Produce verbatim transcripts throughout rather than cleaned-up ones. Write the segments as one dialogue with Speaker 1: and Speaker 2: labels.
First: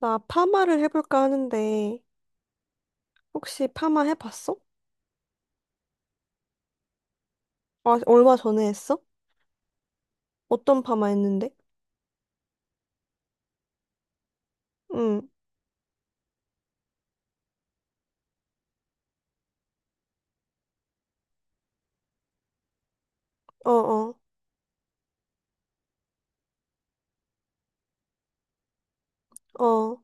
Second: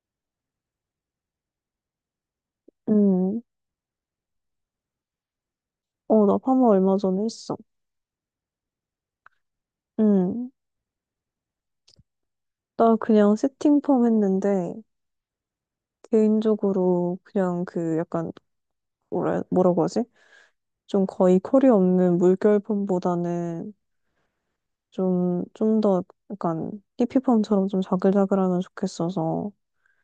Speaker 1: 나 파마를 해볼까 하는데,
Speaker 2: 응
Speaker 1: 혹시 파마 해봤어?
Speaker 2: 어, 나 파마 얼마 전에 했어.
Speaker 1: 아, 얼마 전에 했어?
Speaker 2: 응
Speaker 1: 어떤 파마 했는데?
Speaker 2: 나 그냥 세팅 펌 했는데,
Speaker 1: 응,
Speaker 2: 개인적으로 그냥 그 약간, 뭐라, 뭐라고 하지? 좀 거의 컬이 없는 물결 펌보다는
Speaker 1: 어어,
Speaker 2: 좀, 좀 더 약간 히피 펌처럼 좀 자글자글하면 좋겠어서,
Speaker 1: 어.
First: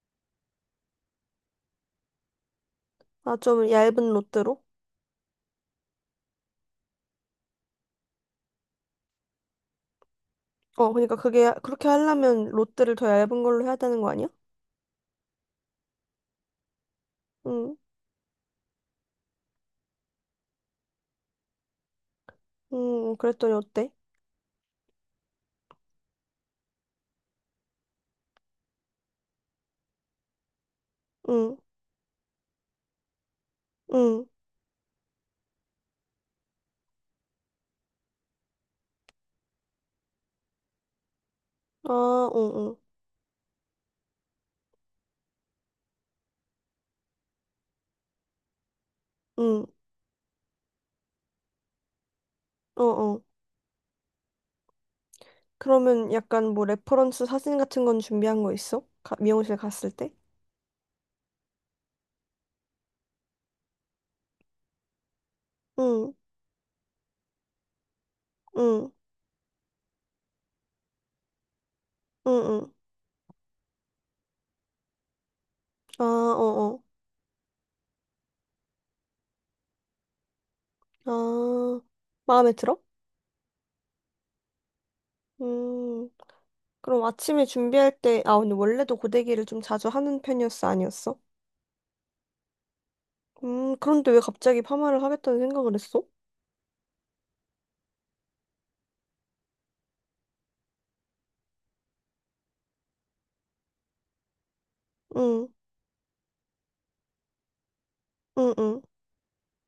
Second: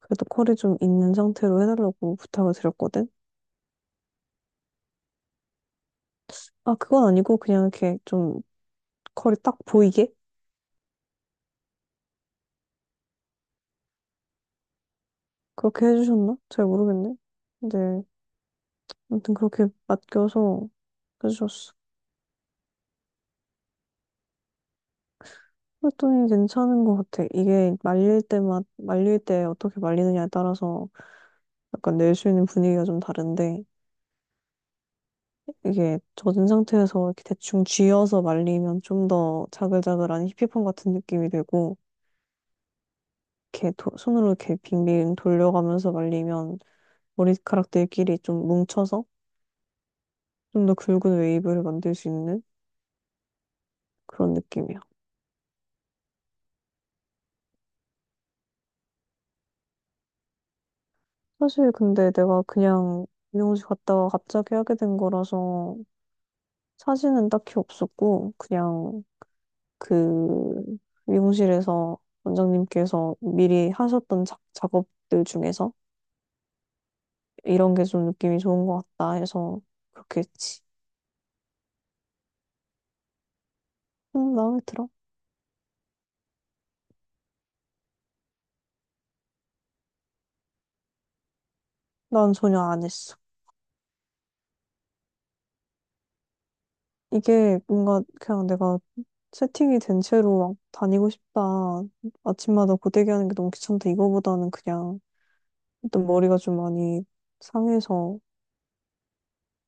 Speaker 2: 그래도 컬이 좀 있는 상태로 해달라고 부탁을 드렸거든?
Speaker 1: 나 좀 얇은 롯데로?
Speaker 2: 아, 그건 아니고 그냥 이렇게 좀 컬이 딱 보이게?
Speaker 1: 어, 그러니까 그게, 그렇게 하려면 롯데를 더 얇은 걸로 해야 되는 거 아니야?
Speaker 2: 그렇게 해주셨나? 잘 모르겠네.
Speaker 1: 응,
Speaker 2: 근데, 아무튼 그렇게 맡겨서 해주셨어.
Speaker 1: 응, 응. 그랬더니 어때?
Speaker 2: 그랬더니 괜찮은 것 같아. 이게 말릴 때마, 말릴 때 어떻게 말리느냐에 따라서
Speaker 1: 응,
Speaker 2: 약간 낼 수 있는 분위기가 좀 다른데,
Speaker 1: 응,
Speaker 2: 이게 젖은 상태에서 이렇게 대충 쥐어서 말리면 좀 더 자글자글한 히피펌 같은 느낌이 되고,
Speaker 1: 아, 응, 응,
Speaker 2: 이렇게 도- 손으로 이렇게 빙빙 돌려가면서 말리면 머리카락들끼리 좀 뭉쳐서
Speaker 1: 응,
Speaker 2: 좀 더 굵은 웨이브를 만들 수 있는
Speaker 1: 어어.
Speaker 2: 그런 느낌이야.
Speaker 1: 그러면 약간 뭐 레퍼런스 사진 같은 건 준비한 거 있어? 가, 미용실 갔을 때?
Speaker 2: 사실 근데 내가 그냥 미용실 갔다가 갑자기 하게 된 거라서
Speaker 1: 응,
Speaker 2: 사진은 딱히 없었고,
Speaker 1: 응,
Speaker 2: 그냥 그 미용실에서
Speaker 1: 응, 응.
Speaker 2: 원장님께서 미리 하셨던 작, 작업들 중에서
Speaker 1: 아, 어어.
Speaker 2: 이런 게 좀 느낌이 좋은 것 같다 해서 그렇게 했지.
Speaker 1: 아, 마음에 들어?
Speaker 2: 음, 마음에 들어?
Speaker 1: 음, 그럼 아침에 준비할 때, 아, 근데 원래도 고데기를 좀 자주 하는 편이었어, 아니었어?
Speaker 2: 난 전혀 안 했어.
Speaker 1: 음, 그런데 왜 갑자기 파마를 하겠다는 생각을 했어?
Speaker 2: 이게 뭔가 그냥 내가 세팅이 된 채로 막 다니고 싶다. 아침마다 고데기 하는 게 너무 귀찮다. 이거보다는 그냥
Speaker 1: 응,
Speaker 2: 일단 머리가 좀 많이 상해서
Speaker 1: 응, 응,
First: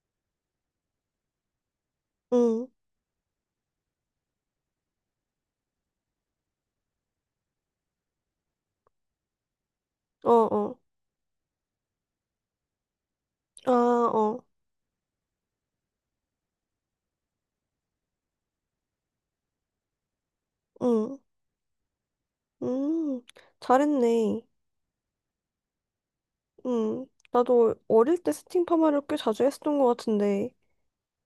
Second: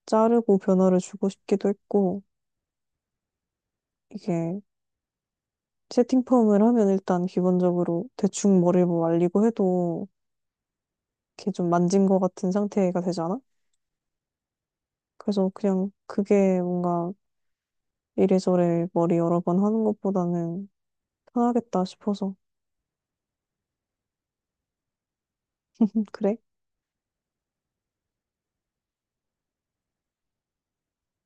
Speaker 2: 자르고 변화를 주고 싶기도 했고
Speaker 1: 응,
Speaker 2: 이게 채팅 펌을 하면 일단 기본적으로 대충 머리를 뭐 말리고 해도
Speaker 1: 어, 어,
Speaker 2: 이렇게 좀 만진 것 같은 상태가 되잖아?
Speaker 1: 아, 어,
Speaker 2: 그래서 그냥 그게 뭔가 이래저래 머리 여러 번 하는 것보다는
Speaker 1: 응,
Speaker 2: 편하겠다 싶어서.
Speaker 1: 음, 잘했네.
Speaker 2: 그래?
Speaker 1: 음, 나도 어릴 때 스팅 파마를 꽤 자주 했었던 것 같은데,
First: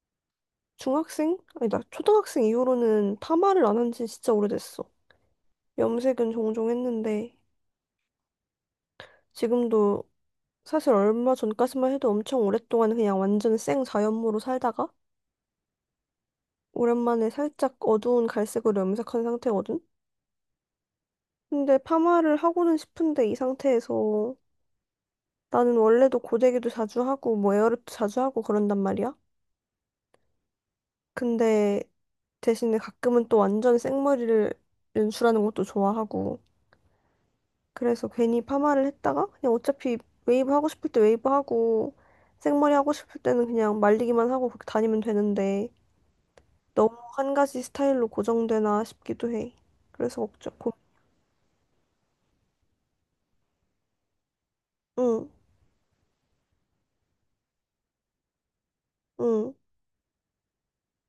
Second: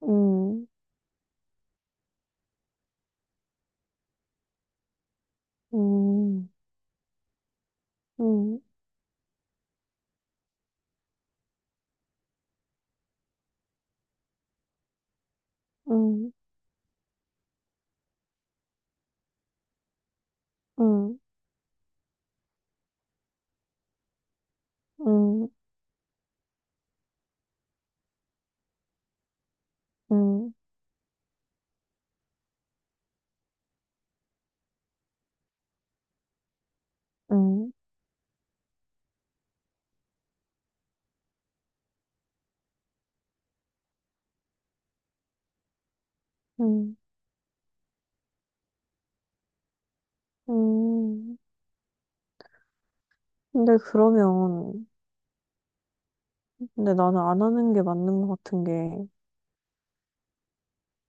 Speaker 2: 음,
Speaker 1: 중학생? 아니, 나 초등학생 이후로는 파마를 안 한 지 진짜 오래됐어. 염색은
Speaker 2: 음,
Speaker 1: 종종 했는데,
Speaker 2: 음,
Speaker 1: 지금도 사실 얼마 전까지만 해도 엄청 오랫동안 그냥 완전 생 자연모로 살다가
Speaker 2: 음,
Speaker 1: 오랜만에 살짝 어두운 갈색으로 염색한 상태거든?
Speaker 2: 음,
Speaker 1: 근데 파마를 하고는 싶은데 이 상태에서
Speaker 2: 음,
Speaker 1: 나는 원래도 고데기도 자주 하고 뭐 에어랩도 자주 하고 그런단 말이야.
Speaker 2: 음,
Speaker 1: 근데 대신에 가끔은 또 완전 생머리를 연출하는 것도 좋아하고
Speaker 2: 음,
Speaker 1: 그래서 괜히 파마를 했다가 그냥 어차피 웨이브 하고 싶을 때 웨이브 하고 생머리 하고 싶을 때는 그냥 말리기만 하고 그렇게 다니면 되는데 너무
Speaker 2: 음,
Speaker 1: 한 가지 스타일로 고정되나 싶기도 해. 그래서 걱정. 고...
Speaker 2: 음. 근데 그러면,
Speaker 1: 응,
Speaker 2: 근데 나는 안 하는 게 맞는 것 같은 게,
Speaker 1: 응,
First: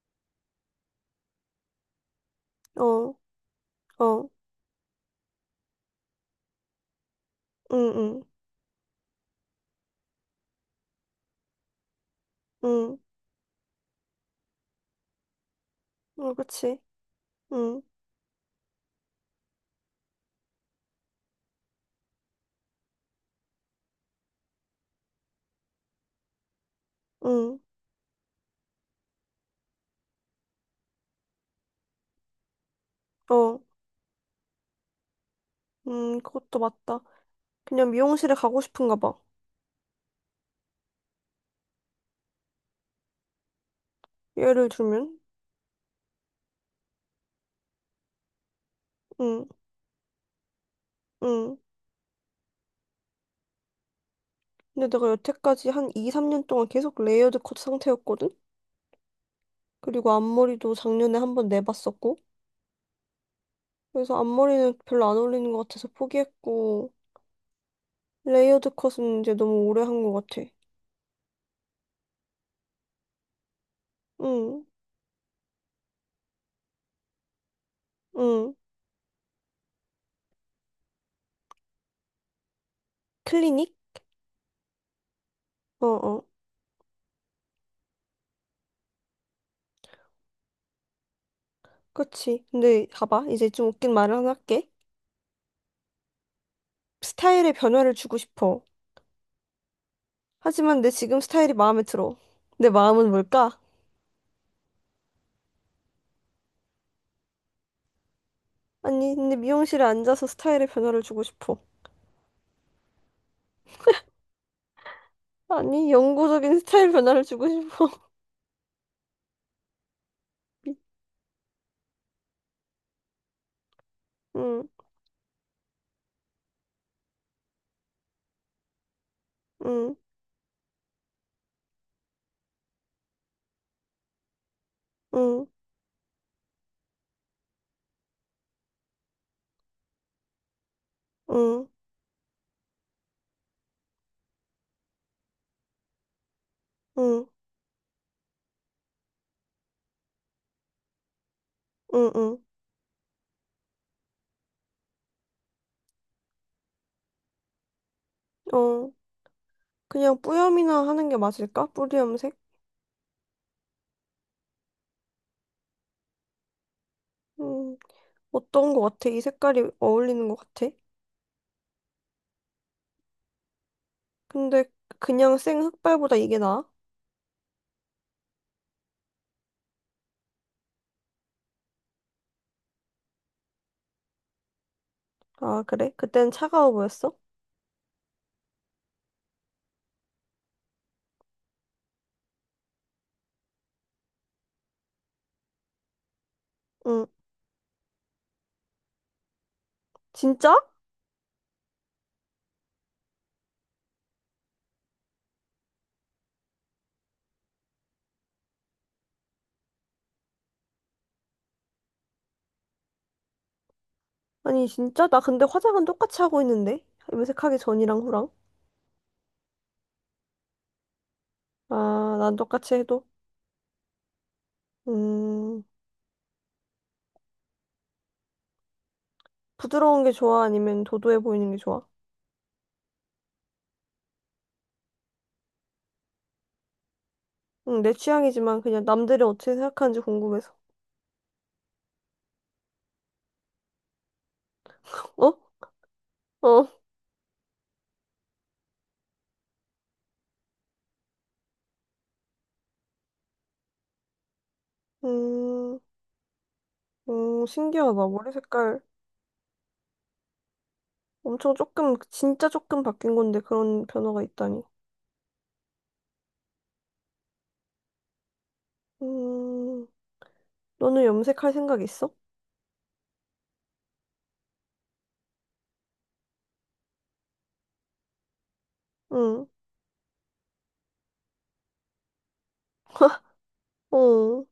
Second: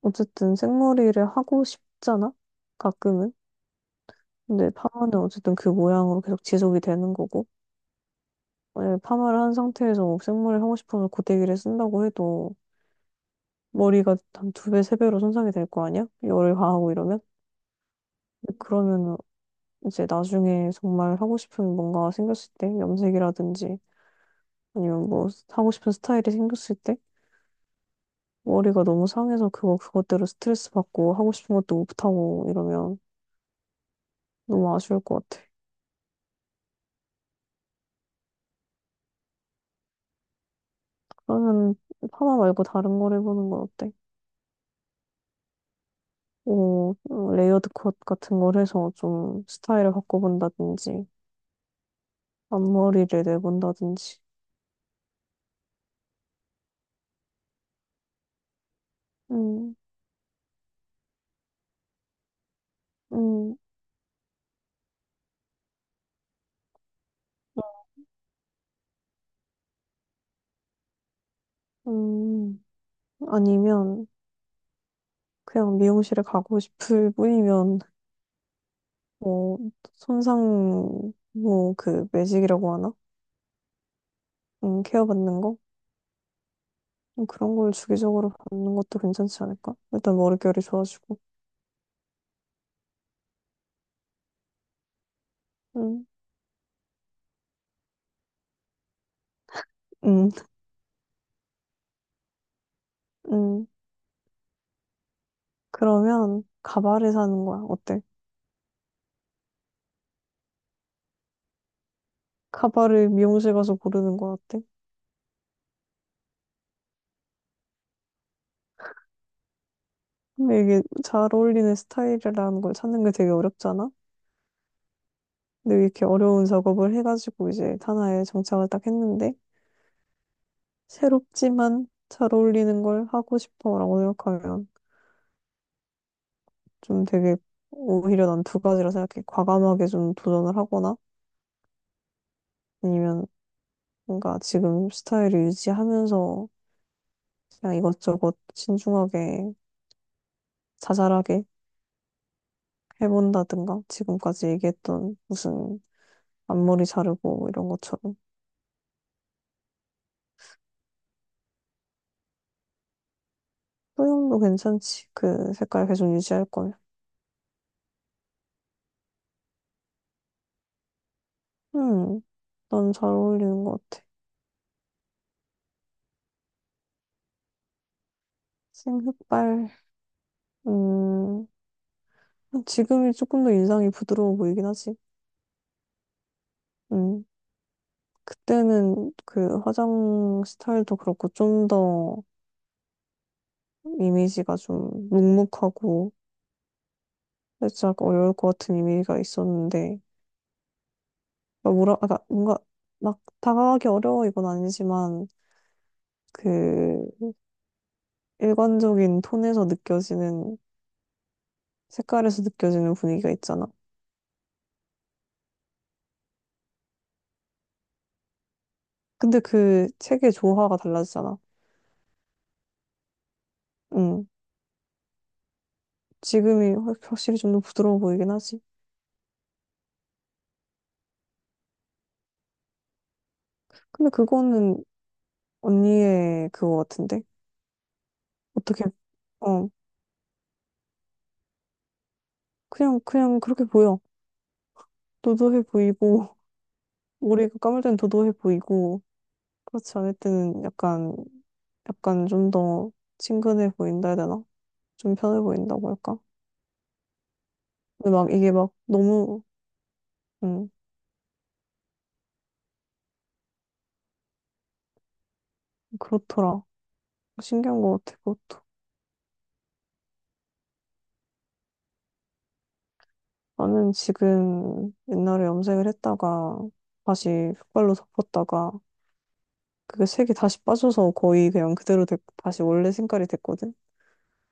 Speaker 2: 어쨌든 생머리를 하고 싶잖아?
Speaker 1: 어,
Speaker 2: 가끔은?
Speaker 1: 어,
Speaker 2: 근데 파마는 어쨌든 그 모양으로 계속 지속이 되는 거고,
Speaker 1: 응, 응,
Speaker 2: 만약에 파마를 한 상태에서 뭐 생머리를 하고 싶으면 고데기를 쓴다고 해도
Speaker 1: 응,
Speaker 2: 머리가 한 두 배, 세 배로 손상이 될 거 아니야?
Speaker 1: 어,
Speaker 2: 열을
Speaker 1: 그치.
Speaker 2: 가하고 이러면?
Speaker 1: 응,
Speaker 2: 그러면 이제 나중에 정말 하고 싶은 뭔가 생겼을 때, 염색이라든지 아니면 뭐 하고 싶은 스타일이 생겼을 때,
Speaker 1: 응,
Speaker 2: 머리가 너무 상해서 그거 그것대로 스트레스 받고 하고 싶은 것도 못하고 이러면
Speaker 1: 어,
Speaker 2: 너무 아쉬울 것 같아.
Speaker 1: 음, 그것도 맞다. 그냥 미용실에 가고 싶은가 봐.
Speaker 2: 그러면 파마 말고 다른 걸 해보는 건 어때?
Speaker 1: 예를 들면,
Speaker 2: 뭐, 레이어드 컷 같은 걸 해서 좀
Speaker 1: 응,
Speaker 2: 스타일을 바꿔본다든지,
Speaker 1: 응.
Speaker 2: 앞머리를 내본다든지,
Speaker 1: 근데 내가 여태까지 한 이, 삼 년 동안 계속 레이어드 컷 상태였거든?
Speaker 2: 음,
Speaker 1: 그리고 앞머리도 작년에 한 번 내봤었고.
Speaker 2: 음,
Speaker 1: 그래서 앞머리는 별로 안 어울리는 것 같아서 포기했고,
Speaker 2: 음,
Speaker 1: 레이어드 컷은 이제 너무 오래 한 것 같아.
Speaker 2: 음. 아니면
Speaker 1: 응,
Speaker 2: 그냥 미용실에 가고 싶을 뿐이면,
Speaker 1: 응.
Speaker 2: 뭐, 손상, 뭐, 그, 매직이라고 하나?
Speaker 1: 클리닉?
Speaker 2: 음, 케어 받는 거?
Speaker 1: 어어.
Speaker 2: 음, 그런 걸 주기적으로 받는 것도 괜찮지 않을까? 일단 머릿결이 좋아지고,
Speaker 1: 그치. 근데 봐봐. 이제 좀 웃긴 말을 하나 할게.
Speaker 2: 음,
Speaker 1: 스타일에 변화를 주고 싶어.
Speaker 2: 음,
Speaker 1: 하지만 내 지금 스타일이 마음에 들어. 내 마음은 뭘까?
Speaker 2: 음. 그러면 가발을 사는 거야. 어때?
Speaker 1: 아니, 근데 미용실에 앉아서 스타일에 변화를 주고 싶어.
Speaker 2: 가발을 미용실 가서 고르는 거야. 어때?
Speaker 1: 아니, 영구적인 스타일 변화를 주고 싶어.
Speaker 2: 근데 이게 잘 어울리는 스타일이라는 걸 찾는 게 되게 어렵잖아?
Speaker 1: 응,
Speaker 2: 근데 이렇게 어려운 작업을 해가지고 이제 하나에 정착을 딱 했는데,
Speaker 1: 응,
Speaker 2: 새롭지만 잘 어울리는 걸 하고 싶어라고 생각하면
Speaker 1: 응,
Speaker 2: 좀 되게 오히려 난 두 가지라 생각해. 과감하게 좀 도전을 하거나
Speaker 1: 응,
Speaker 2: 아니면 뭔가 지금 스타일을 유지하면서
Speaker 1: 응,
Speaker 2: 그냥 이것저것 신중하게 자잘하게
Speaker 1: 응, 응.
Speaker 2: 해본다든가 지금까지 얘기했던 무슨 앞머리 자르고 이런 것처럼
Speaker 1: 어, 그냥 뿌염이나 하는 게 맞을까? 뿌리염색?
Speaker 2: 소형도 괜찮지. 그 색깔 계속 유지할 거면.
Speaker 1: 음, 어떤 거 같아? 이 색깔이 어울리는 거 같아?
Speaker 2: 음, 넌 잘 어울리는 것 같아.
Speaker 1: 근데 그냥 생 흑발보다 이게 나아?
Speaker 2: 생흑발, 음, 지금이 조금 더 인상이 부드러워 보이긴 하지.
Speaker 1: 아, 그래? 그땐 차가워 보였어?
Speaker 2: 음, 그때는 그 화장 스타일도 그렇고 좀 더 이미지가 좀 묵묵하고
Speaker 1: 응.
Speaker 2: 살짝 어려울 것 같은 이미지가 있었는데,
Speaker 1: 진짜?
Speaker 2: 막 뭐라, 아까 뭔가 막 다가가기 어려워 이건 아니지만, 그 일관적인 톤에서 느껴지는 색깔에서 느껴지는 분위기가 있잖아.
Speaker 1: 아니, 진짜? 나 근데 화장은 똑같이 하고 있는데? 염색하기 전이랑 후랑?
Speaker 2: 근데 그 책의 조화가 달라지잖아.
Speaker 1: 아, 난 똑같이 해도?
Speaker 2: 응.
Speaker 1: 음,
Speaker 2: 지금이 확- 확실히 좀 더 부드러워 보이긴 하지.
Speaker 1: 부드러운 게 좋아? 아니면 도도해 보이는 게 좋아?
Speaker 2: 근데 그거는 언니의 그거 같은데?
Speaker 1: 응, 내 취향이지만 그냥
Speaker 2: 어떻게,
Speaker 1: 남들이 어떻게
Speaker 2: 어.
Speaker 1: 생각하는지 궁금해서.
Speaker 2: 그냥, 그냥 그렇게 보여.
Speaker 1: 어?
Speaker 2: 도도해 보이고,
Speaker 1: 어.
Speaker 2: 머리가 감을 땐 도도해 보이고, 그렇지 않을 때는 약간, 약간 좀 더 친근해 보인다 해야 되나? 좀 편해
Speaker 1: 음,
Speaker 2: 보인다고 할까?
Speaker 1: 음, 신기하다.
Speaker 2: 근데
Speaker 1: 머리
Speaker 2: 막 이게 막
Speaker 1: 색깔
Speaker 2: 너무, 음
Speaker 1: 엄청 조금, 진짜 조금 바뀐 건데 그런 변화가 있다니.
Speaker 2: 그렇더라. 신기한 것 같아, 그것도.
Speaker 1: 음, 너는 염색할 생각 있어?
Speaker 2: 나는 지금 옛날에 염색을 했다가 다시 흑발로 덮었다가
Speaker 1: 응.
Speaker 2: 그게 색이 다시 빠져서 거의 그냥 그대로 됐, 다시 원래 색깔이 됐거든.
Speaker 1: 어.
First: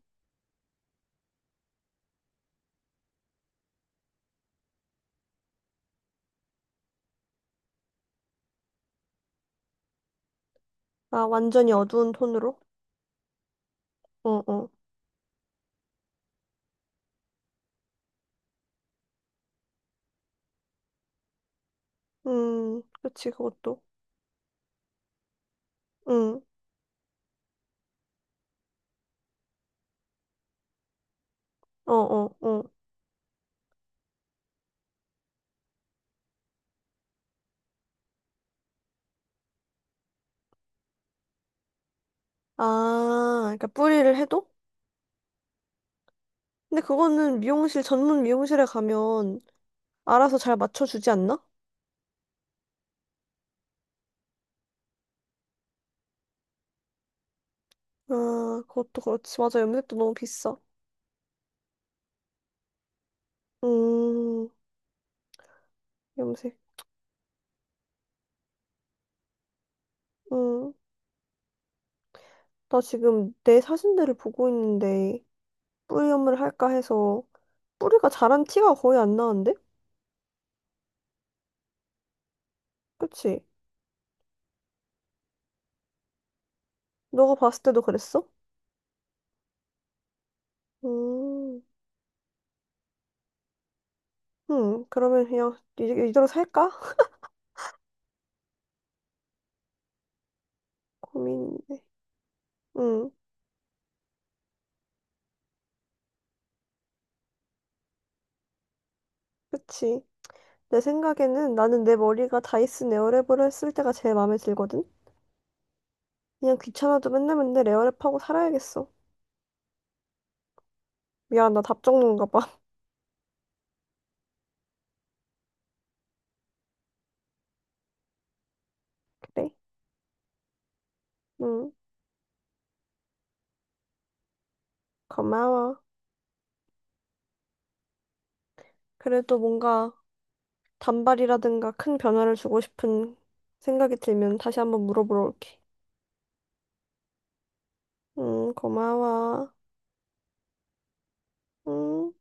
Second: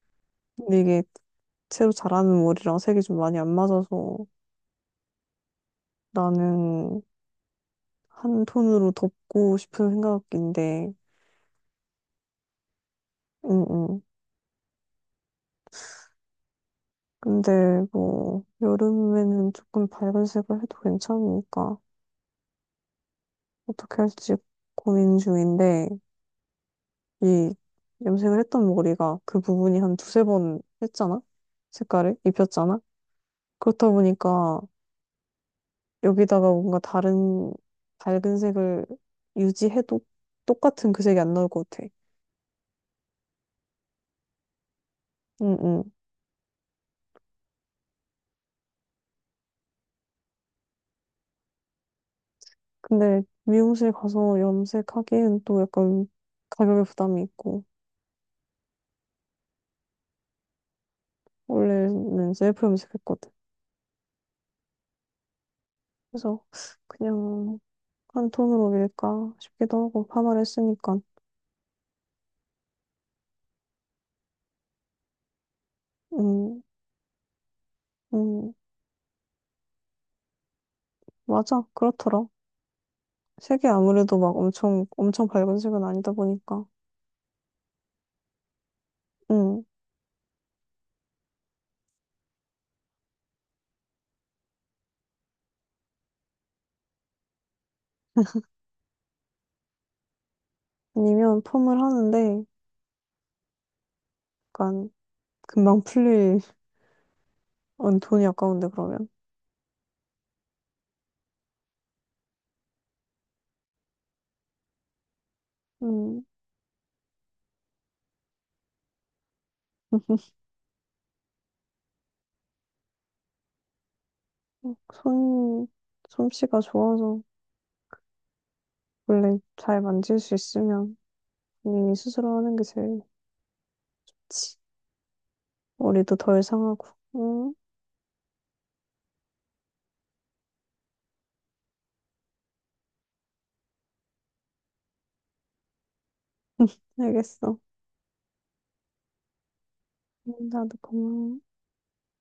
Speaker 2: 근데 이게 새로 자라는 머리랑 색이 좀 많이 안 맞아서 나는 한 톤으로 덮고 싶은 생각인데,
Speaker 1: 아, 완전히 어두운 톤으로?
Speaker 2: 응응.
Speaker 1: 어, 어.
Speaker 2: 근데 뭐 여름에는 조금 밝은 색을 해도 괜찮으니까
Speaker 1: 음, 그치, 그것도.
Speaker 2: 어떻게 할지 고민 중인데
Speaker 1: 응,
Speaker 2: 이 염색을 했던 머리가 그 부분이 한 두세 번 했잖아?
Speaker 1: 어,
Speaker 2: 색깔을
Speaker 1: 어, 어.
Speaker 2: 입혔잖아? 그렇다 보니까 여기다가 뭔가 다른 밝은 색을 유지해도 똑같은 그 색이 안 나올 것 같아.
Speaker 1: 아, 그러니까 뿌리를 해도?
Speaker 2: 응, 응.
Speaker 1: 근데 그거는 미용실, 전문 미용실에 가면 알아서 잘 맞춰주지 않나?
Speaker 2: 근데 미용실 가서 염색하기엔 또 약간 가격에 부담이 있고,
Speaker 1: 아, 그것도 그렇지. 맞아, 염색도 너무 비싸.
Speaker 2: 원래는 셀프 염색했거든.
Speaker 1: 음,
Speaker 2: 그래서
Speaker 1: 염색.
Speaker 2: 그냥 한 톤으로 밀까 싶기도 하고, 파마를
Speaker 1: 음.
Speaker 2: 했으니까.
Speaker 1: 나 지금 내 사진들을 보고 있는데 뿌리 염을
Speaker 2: 음,
Speaker 1: 할까 해서 뿌리가 자란
Speaker 2: 음,
Speaker 1: 티가 거의 안 나는데?
Speaker 2: 맞아. 그렇더라.
Speaker 1: 그치?
Speaker 2: 색이 아무래도 막 엄청, 엄청 밝은 색은 아니다 보니까.
Speaker 1: 너가 봤을 때도 그랬어?
Speaker 2: 응.
Speaker 1: 음, 음, 그러면 그냥 이- 이대로 살까?
Speaker 2: 아니면
Speaker 1: 고민이네.
Speaker 2: 펌을 하는데,
Speaker 1: 음.
Speaker 2: 약간, 금방 풀릴, 어, 돈이 아까운데, 그러면.
Speaker 1: 그치. 내 생각에는 나는 내 머리가 다이슨 에어랩으로 했을 때가 제일 마음에 들거든?
Speaker 2: 응.
Speaker 1: 그냥 귀찮아도 맨날 맨날 에어랩하고 살아야겠어. 미안, 나 답정론가 봐.
Speaker 2: 손, 솜씨가 좋아서, 원래
Speaker 1: 그래?
Speaker 2: 잘 만질 수 있으면,
Speaker 1: 응,
Speaker 2: 본인이 스스로 하는 게 제일, 좋지.
Speaker 1: 고마워.
Speaker 2: 머리도 덜 상하고. 응,
Speaker 1: 그래도 뭔가 단발이라든가 큰 변화를 주고 싶은 생각이 들면 다시 한번 물어보러 올게.
Speaker 2: 알겠어.
Speaker 1: 응, 고마워.
Speaker 2: 응, 나도 고마워.
Speaker 1: 응.